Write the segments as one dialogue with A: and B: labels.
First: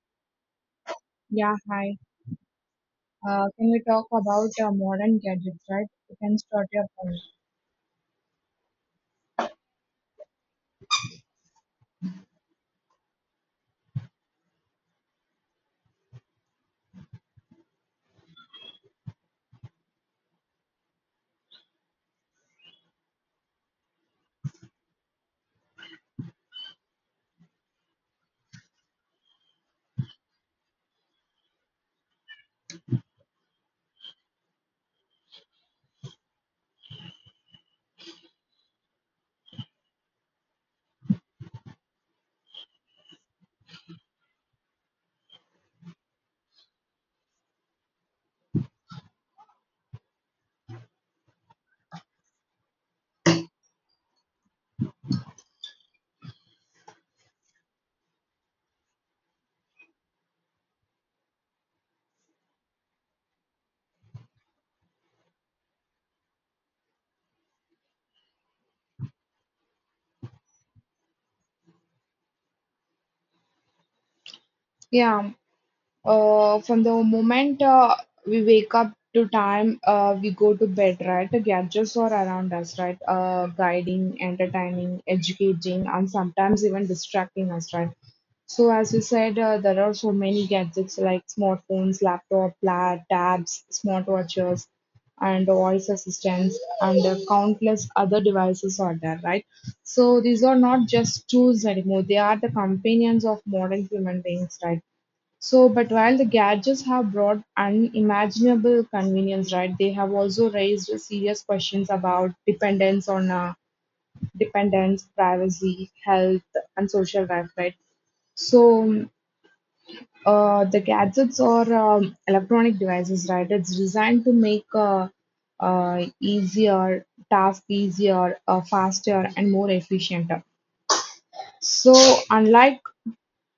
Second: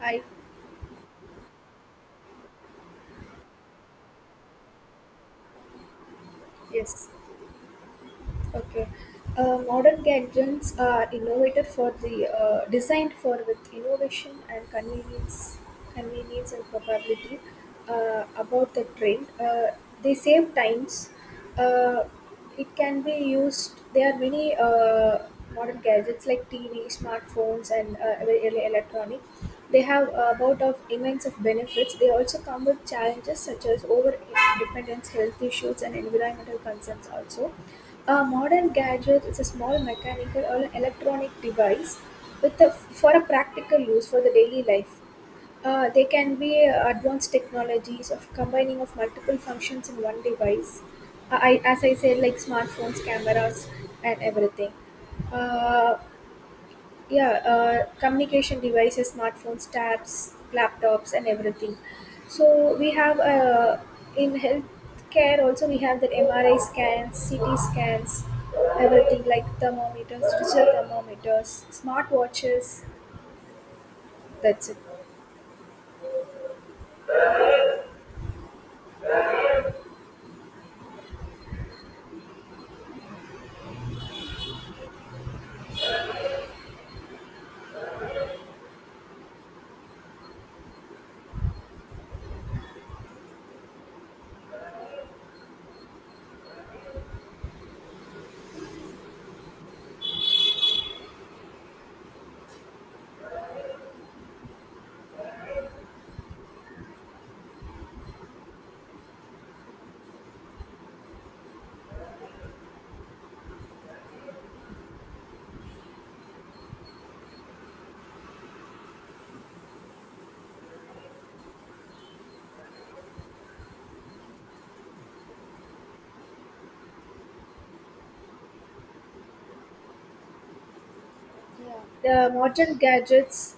A: Hi,
B: Yeah, hi. Can we talk about modern gadgets, right? You can start your
A: yes.
B: point.
A: Okay. Modern gadgets are innovated for the designed for with innovation and convenience, convenience and probability about the trend. They save times. Uh, it can be used. There are many modern gadgets like TV, smartphones, and electronic. They have about of immense of benefits. They also come with challenges such as over dependence, health issues, and environmental concerns also a modern gadget is a small mechanical or electronic device with for a practical use for the daily life. They can be advanced technologies of combining of multiple functions in one device. As I said, like smartphones, cameras, and everything. Uh, yeah communication devices, smartphones, tabs, laptops, and everything. So we have in healthcare also we have that mri scans, ct scans, everything like thermometers, digital thermometers, smartwatches. That's it.
B: Yeah. From the moment we wake up to time we go to bed, right? The gadgets are around us, right? Guiding, entertaining, educating, and sometimes even distracting us, right? So, as you said, there are so many gadgets like smartphones, laptop, tabs, smartwatches, and voice assistants, and countless other devices are there, right? So, these are not just tools anymore, they are the companions of modern human beings, right? So, but while the gadgets have brought unimaginable convenience, right, they have also raised serious questions about dependence, privacy, health, and social life, right? So, the gadgets or electronic devices, right, it's designed to make easier task easier, faster, and more efficient. So,
A: Yeah. the modern
B: unlike
A: gadgets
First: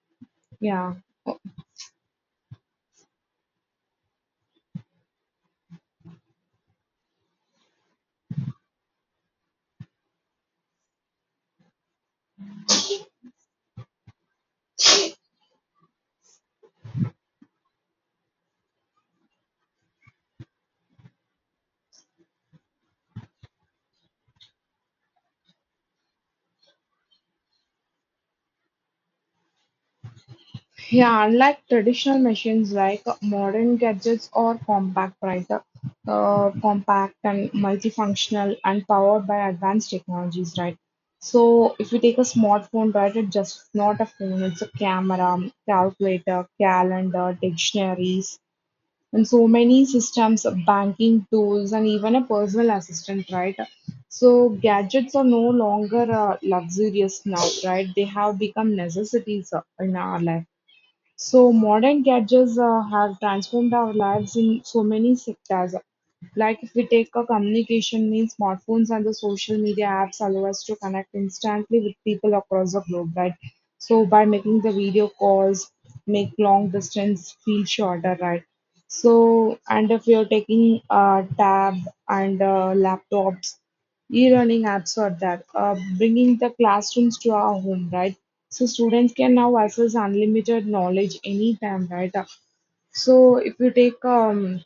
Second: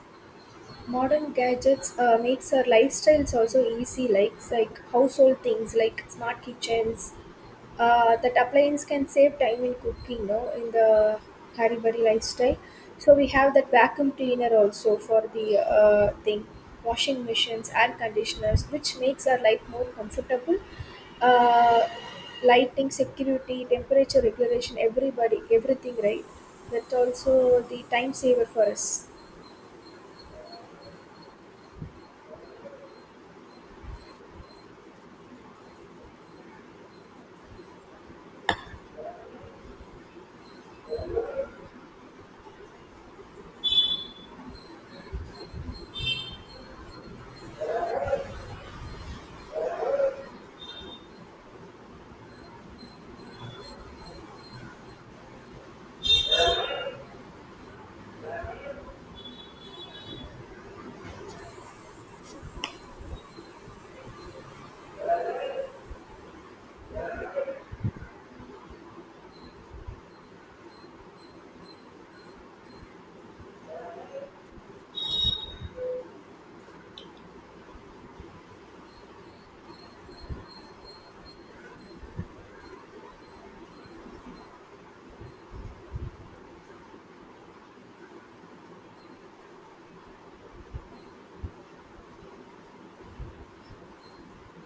B: yeah.
A: Modern gadgets makes our lifestyles also easy, like household things like smart kitchens. That appliance can save time in cooking, no, in the hurry burry lifestyle. So we have that vacuum cleaner also for the thing, washing machines, air conditioners, which makes our life more comfortable. Uh, lighting, security, temperature regulation, everybody, everything, right? That's also the time saver for us.
B: Yeah, unlike traditional machines like modern gadgets are compact, right? Compact and multifunctional and powered by advanced technologies, right? So if you take a smartphone, right, it's just not a phone, it's a camera, calculator, calendar, dictionaries, and so many systems, banking tools, and even a personal assistant, right? So gadgets are no longer luxurious now, right? They have become necessities in our life. So modern gadgets have transformed our lives in so many sectors. Like if we take a communication means smartphones and the social media apps allow us to connect instantly with people across the globe, right? So by making the video calls, make long distance feel shorter, right? So and if you're taking tab and laptops, e-learning apps or that, bringing the classrooms to our home, right? So students can now access unlimited knowledge anytime, right? So if you take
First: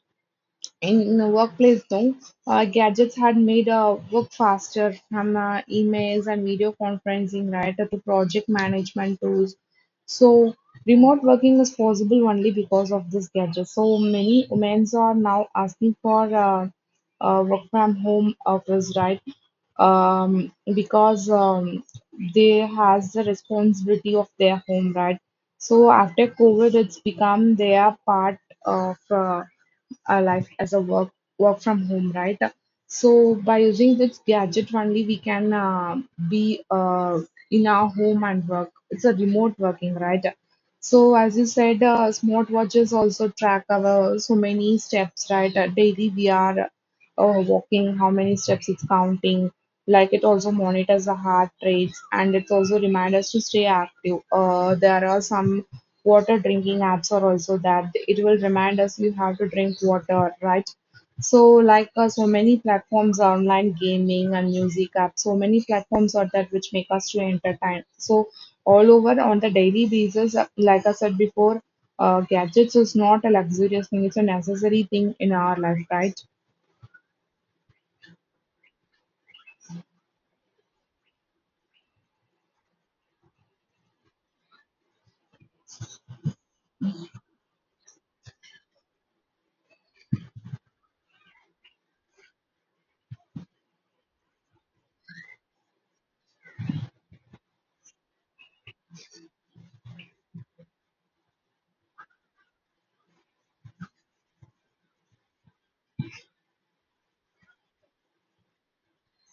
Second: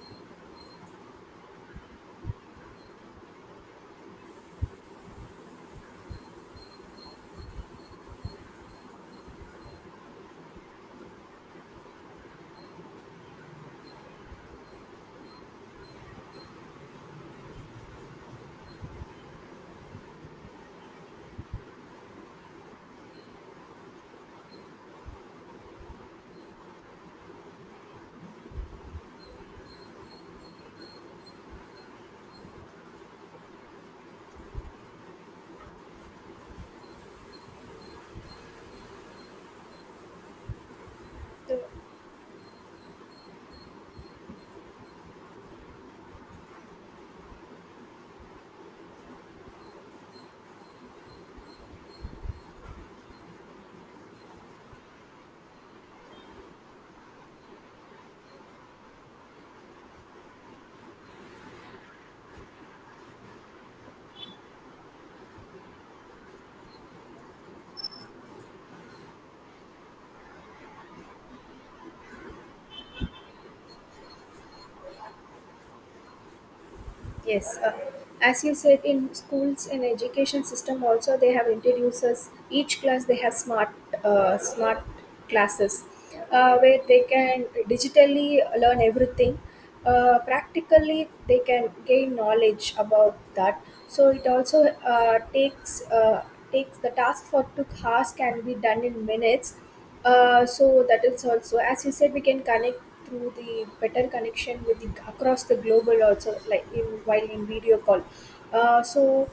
B: in the workplace though gadgets had made work faster from emails and video conferencing right to project management tools, so remote working is possible only because of this gadget, so many women are now asking for work from home office, right? Because they has the responsibility of their home, right? So after covid it's become their part of our life as a work from home, right? So by using this gadget only, we can be in our home and work. It's a remote working, right? So as you
A: So
B: said, smartwatches also track our so many steps, right? Daily we are walking, how many steps it's counting. Like it also monitors the heart rates and it also reminds us to stay active. There are some water drinking apps are also that it will remind us you have to drink water, right? So like so many platforms are online gaming and music apps, so many platforms are that which make us to entertain. So all over on the daily basis like I said before, gadgets is not a luxurious thing, it's a necessary thing in our life, right?
A: yes, as you said, in schools and education system also they have introduced us. Each class they have smart uh, smart classes where they can digitally learn everything. Practically, they can gain knowledge about that. So it also takes the task for 2 hours can be done in minutes, so that is also, as you said, we can connect through the better connection with across the global also, like in while in video call. Uh, so,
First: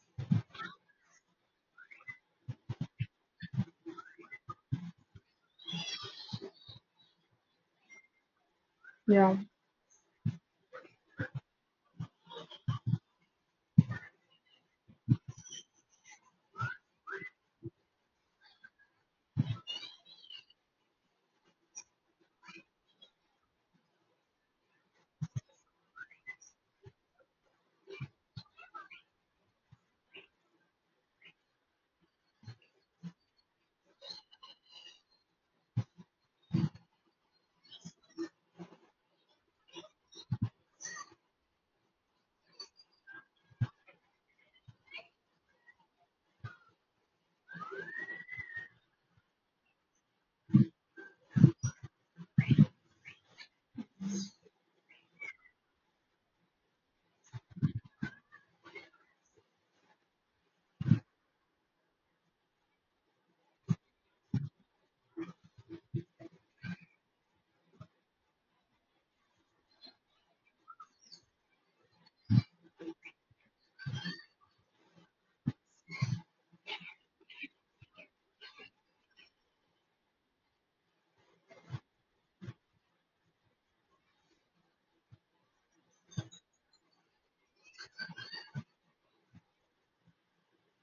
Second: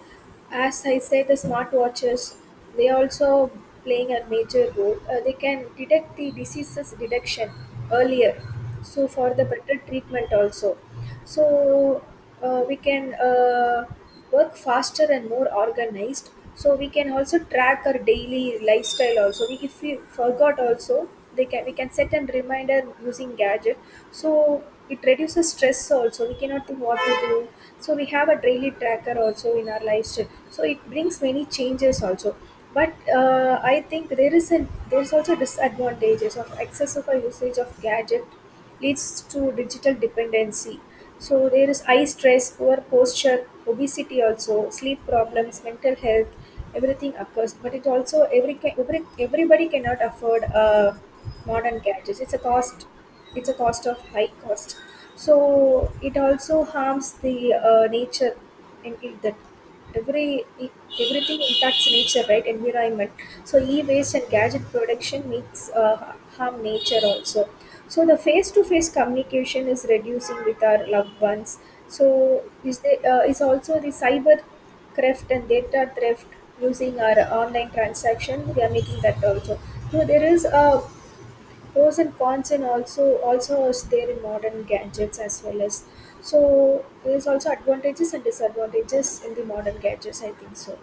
A: as I said, the smartwatches they also playing a major role. They can detect the diseases detection earlier, so for
B: Yeah.
A: the better treatment also. So we can work faster and more organized. So we can also track our daily lifestyle also. If we forgot also they can we can set a reminder using gadget. So it reduces stress also. We cannot think what to do, so we have a daily tracker also in our lifestyle. So it brings many changes also. But I think there is an there's also disadvantages of excessive usage of gadget leads to digital dependency. So there is eye stress, poor posture, obesity also, sleep problems, mental health, everything occurs. But it also everybody cannot afford modern gadgets. It's a cost. It's a cost of high cost. So it also harms the nature. And it, that every it, Everything impacts nature, right, environment. So e-waste and gadget production makes harm nature also. So the face-to-face communication is reducing with our loved ones. So is also the cyber theft and data theft. Using our online transaction we are making that also. So there is a pros and cons and also also is there in modern gadgets as well. As so there's also advantages and disadvantages in the modern gadgets, I think so.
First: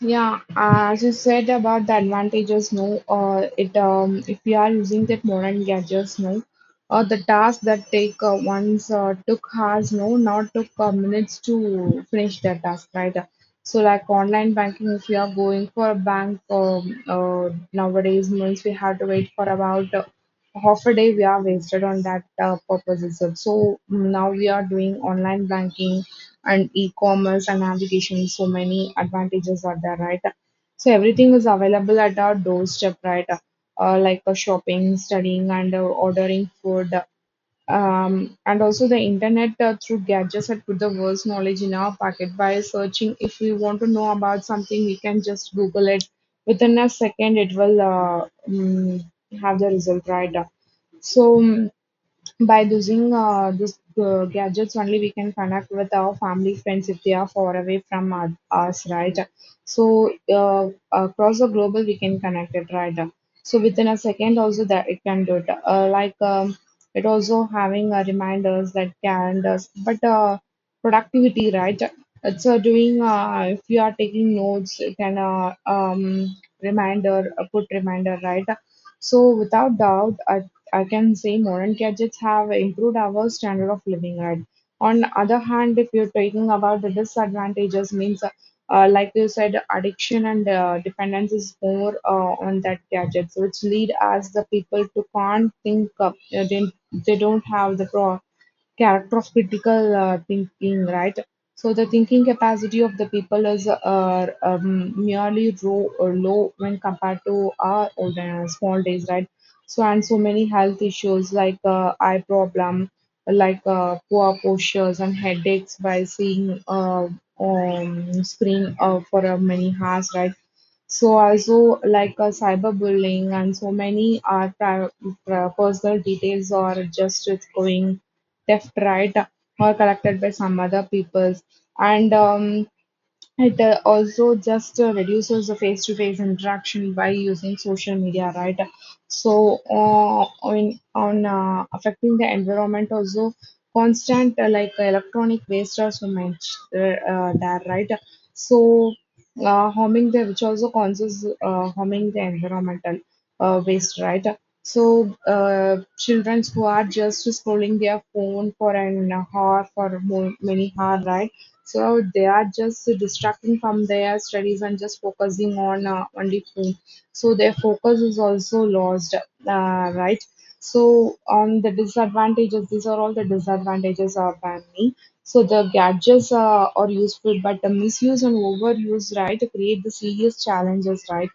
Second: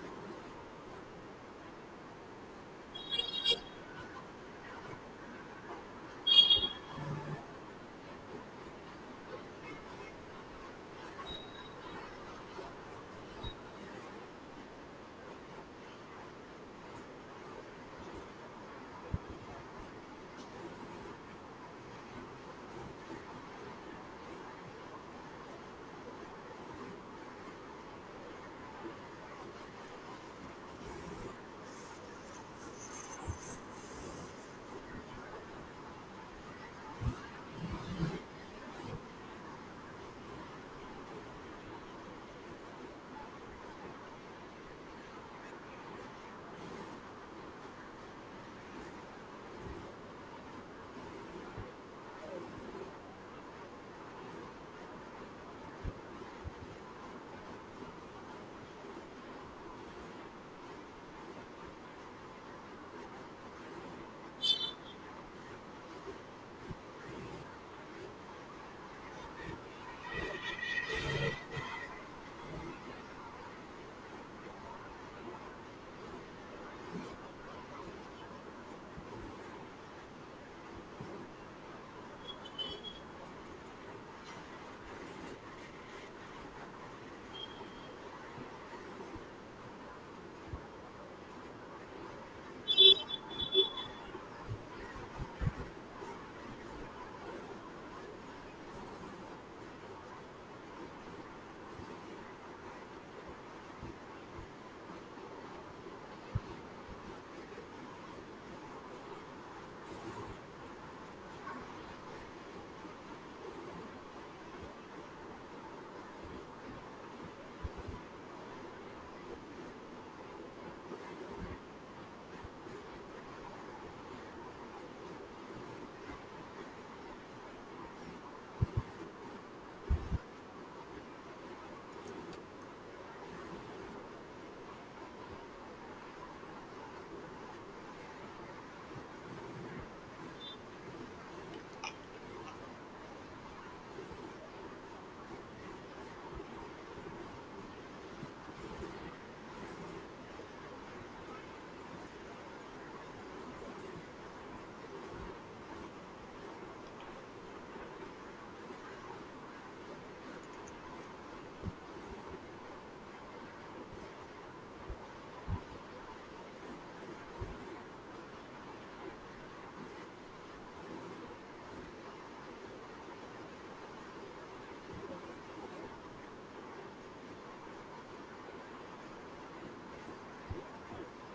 B: Yeah, as you said about the advantages, no, it, if we are using that modern gadgets, no, or the task that take once took hours, no, now took minutes to finish that task, right? So like online banking, if you are going for a bank, nowadays means we have to wait for about half a day. We are wasted on that purposes. So now we are doing online banking and e-commerce and navigation. So many advantages are there, right? So everything is available at our doorstep, right? Like shopping, studying, and ordering food. And also the internet through gadgets had put the world's knowledge in our pocket by searching. If we want to know about something, we can just Google it. Within a second, it will have the result, right? So, by using these gadgets only we can connect with our family friends if they are far away from us, right? So across the global we can connect it, right? So within a second also that it can do it. Like it also having reminders like calendars, but productivity, right? It's doing if you are taking notes, you can reminder put reminder, right? So without doubt, I can say modern gadgets have improved our standard of living. And on other hand, if you're talking about the disadvantages, means like you said, addiction and dependence is more on that gadgets, which lead as the people to can't think up. They don't have the character of critical thinking, right? So the thinking capacity of the people is merely low when compared to our olden small days, right? So and so many health issues like eye problem, like poor postures and headaches by seeing screen for many hours, right? So also like cyberbullying and so many are personal details or just it's going left, right, or collected by some other peoples. And it also just reduces the face-to-face interaction by using social media, right? So, on affecting the environment also, constant like electronic waste also mentioned there, right? So, harming the which also causes harming the environmental waste, right? So, children who are just scrolling their phone for an hour, for more, many hours, right? So they are just distracting from their studies and just focusing on only phone. So their focus is also lost, right? So on the disadvantages, these are all the disadvantages of banning. So the gadgets are useful, but the misuse and overuse, right, create the serious challenges, right?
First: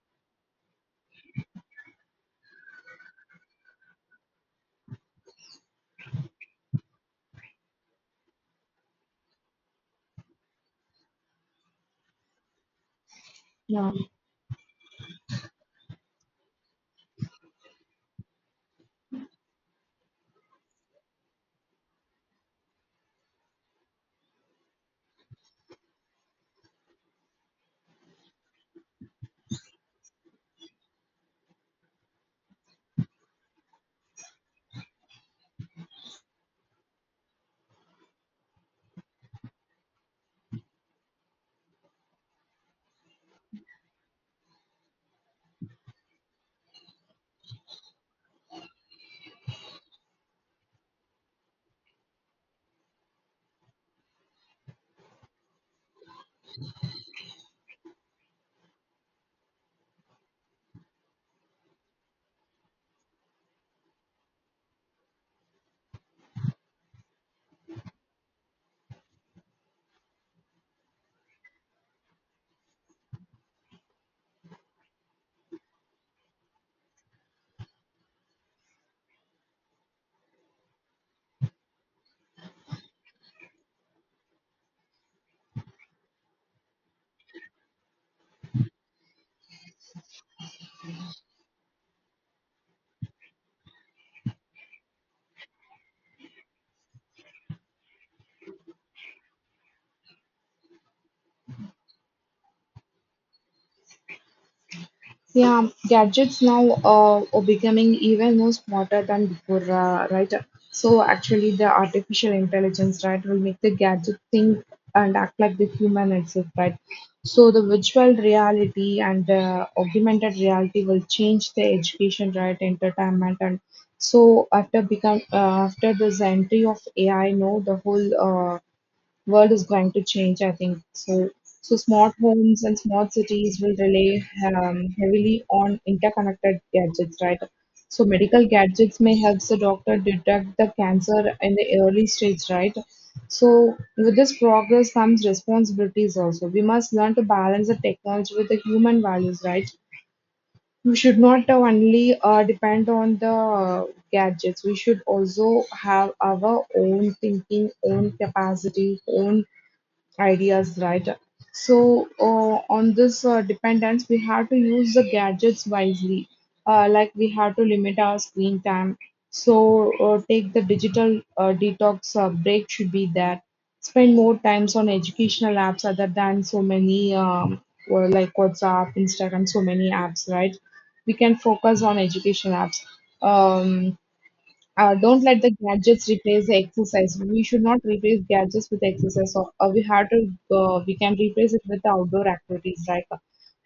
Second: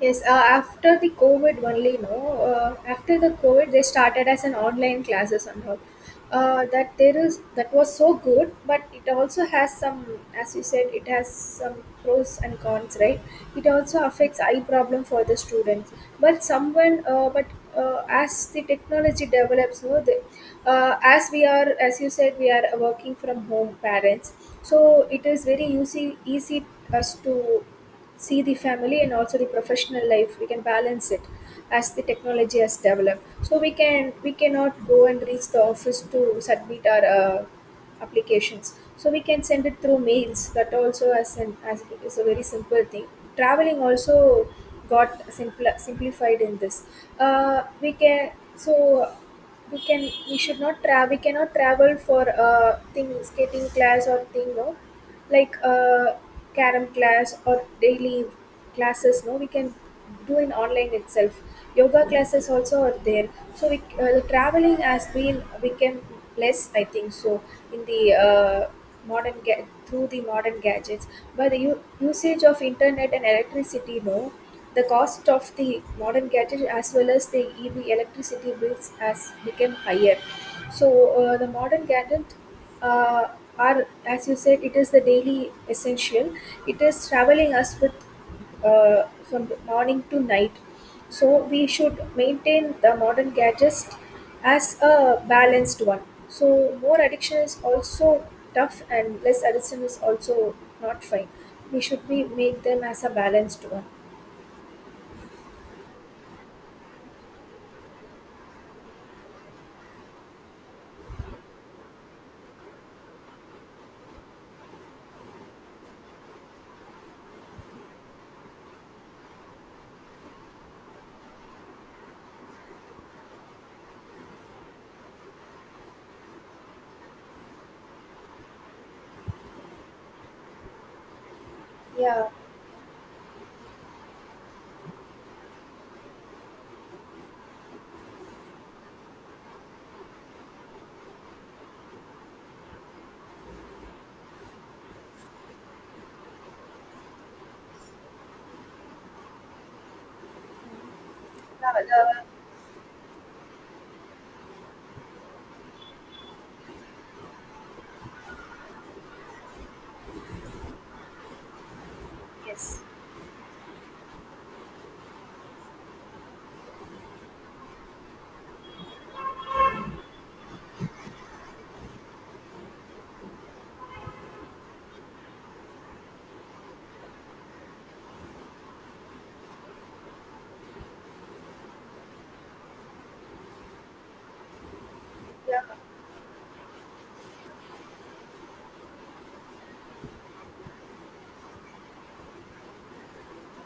A: Yes, after the COVID only, no. After the COVID, they started as an online classes and all. That there is that was so good, but it also has some, as you said, it has some pros and cons, right? It
B: Yeah.
A: also affects eye problem for the students. But someone, but as the technology develops, no, the, as we are, as you said, we are working from home parents, so it is very easy us to see the family and also the professional life we can balance it. As the technology has developed, so we cannot go and reach the office to submit our applications, so we can send it through mails. That also as an as is a very simple thing. Traveling also got simplified in this. We can so we can We should not travel, we cannot travel for thing skating class or thing, no, like a carom class or daily classes, no, we can do in online itself. Yoga classes also are there. So the traveling has been become less, I think so, in the through the modern gadgets. But the usage of internet and electricity, no, the cost of the modern gadget as well as the ev electricity bills has become higher. So the modern gadget uh, are, as you said, it is the daily essential. It is traveling us with uh, from morning to night. So we should maintain the modern gadgets as a balanced one. So more addiction is also tough and less addiction is also not fine. We should be make them as a balanced one.
B: Yeah, gadgets now are becoming even more smarter than before, right? So actually, the artificial intelligence, right, will make the gadget think and act like the human itself, right? So the virtual reality and augmented reality will change the education, right, entertainment, and so after become after this entry of AI, no, the whole world is going to change, I think. So, so smart
A: Yeah,
B: homes and smart cities will rely heavily on interconnected gadgets, right? So, medical gadgets may help the doctor detect the cancer in the early stage, right? So, with this progress comes responsibilities also. We must learn to balance the technology with the human values, right? We should not
A: yeah.
B: only
A: The,
B: depend on the gadgets. We should also have our own thinking, own capacity, own ideas, right? So,
A: yes.
B: on this dependence, we have to use the gadgets wisely. Like we have to limit our screen time. So, take the digital detox break should be there. Spend more times on educational apps other than so many or like WhatsApp, Instagram, so many apps, right? We can focus on education apps. Um, don't let the
A: Yeah.
B: gadgets replace the exercise. We should not replace gadgets with exercise. So, we have to, we can replace it with the outdoor activities, right?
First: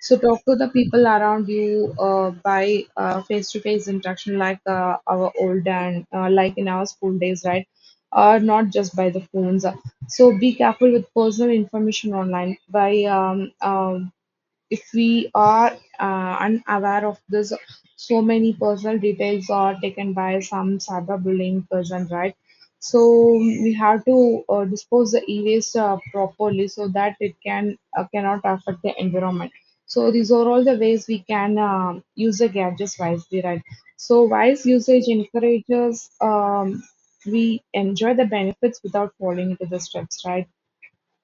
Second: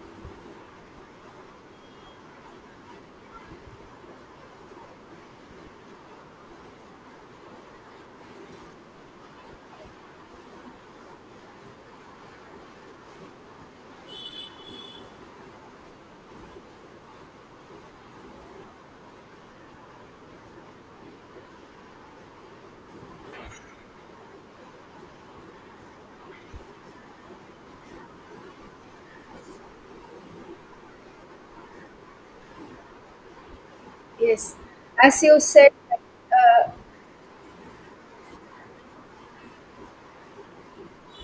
B: So talk to the people around you by face-to-face interaction, like our old and like in our school days, right? Or not just by the phones. So be careful with personal information online by if we are unaware of this, so many personal details are taken by some cyberbullying person, right? So we have to dispose the e-waste properly so that it can cannot affect the environment. So these are all the ways we can use the gadgets wisely, right? So
A: Yes,
B: wise usage
A: as you said,
B: encourages we enjoy the benefits without falling into the steps, right?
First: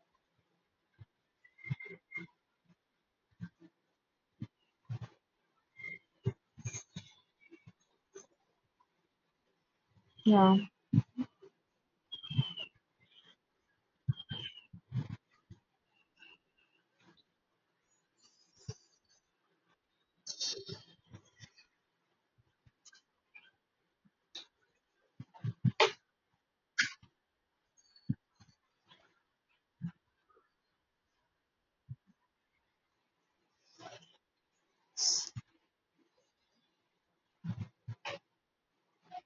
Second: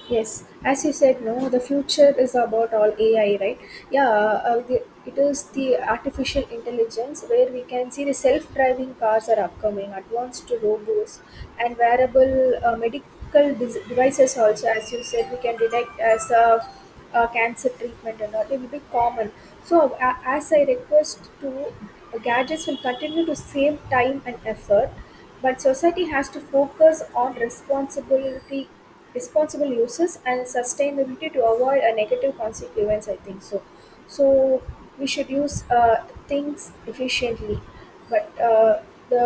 A: yes, as you said, no, the future is about all AI, right? It is the artificial intelligence where we can see the self-driving cars are upcoming, advanced
B: Yeah,
A: robots, and wearable medical devices also. As you said, we can detect as a cancer treatment and all. It will be common. So, as I request to gadgets will continue to save time and effort, but society has to focus on responsibility responsible uses and sustainability to avoid a negative consequence, I think so. So we should use things efficiently. But the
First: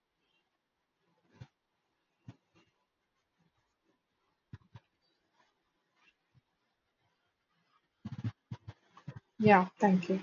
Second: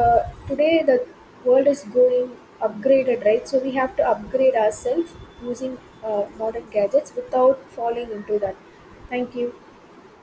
A: today the world is going upgraded, right, so we have to upgrade ourselves using modern gadgets without falling into that. Thank you.
B: yeah, thank you.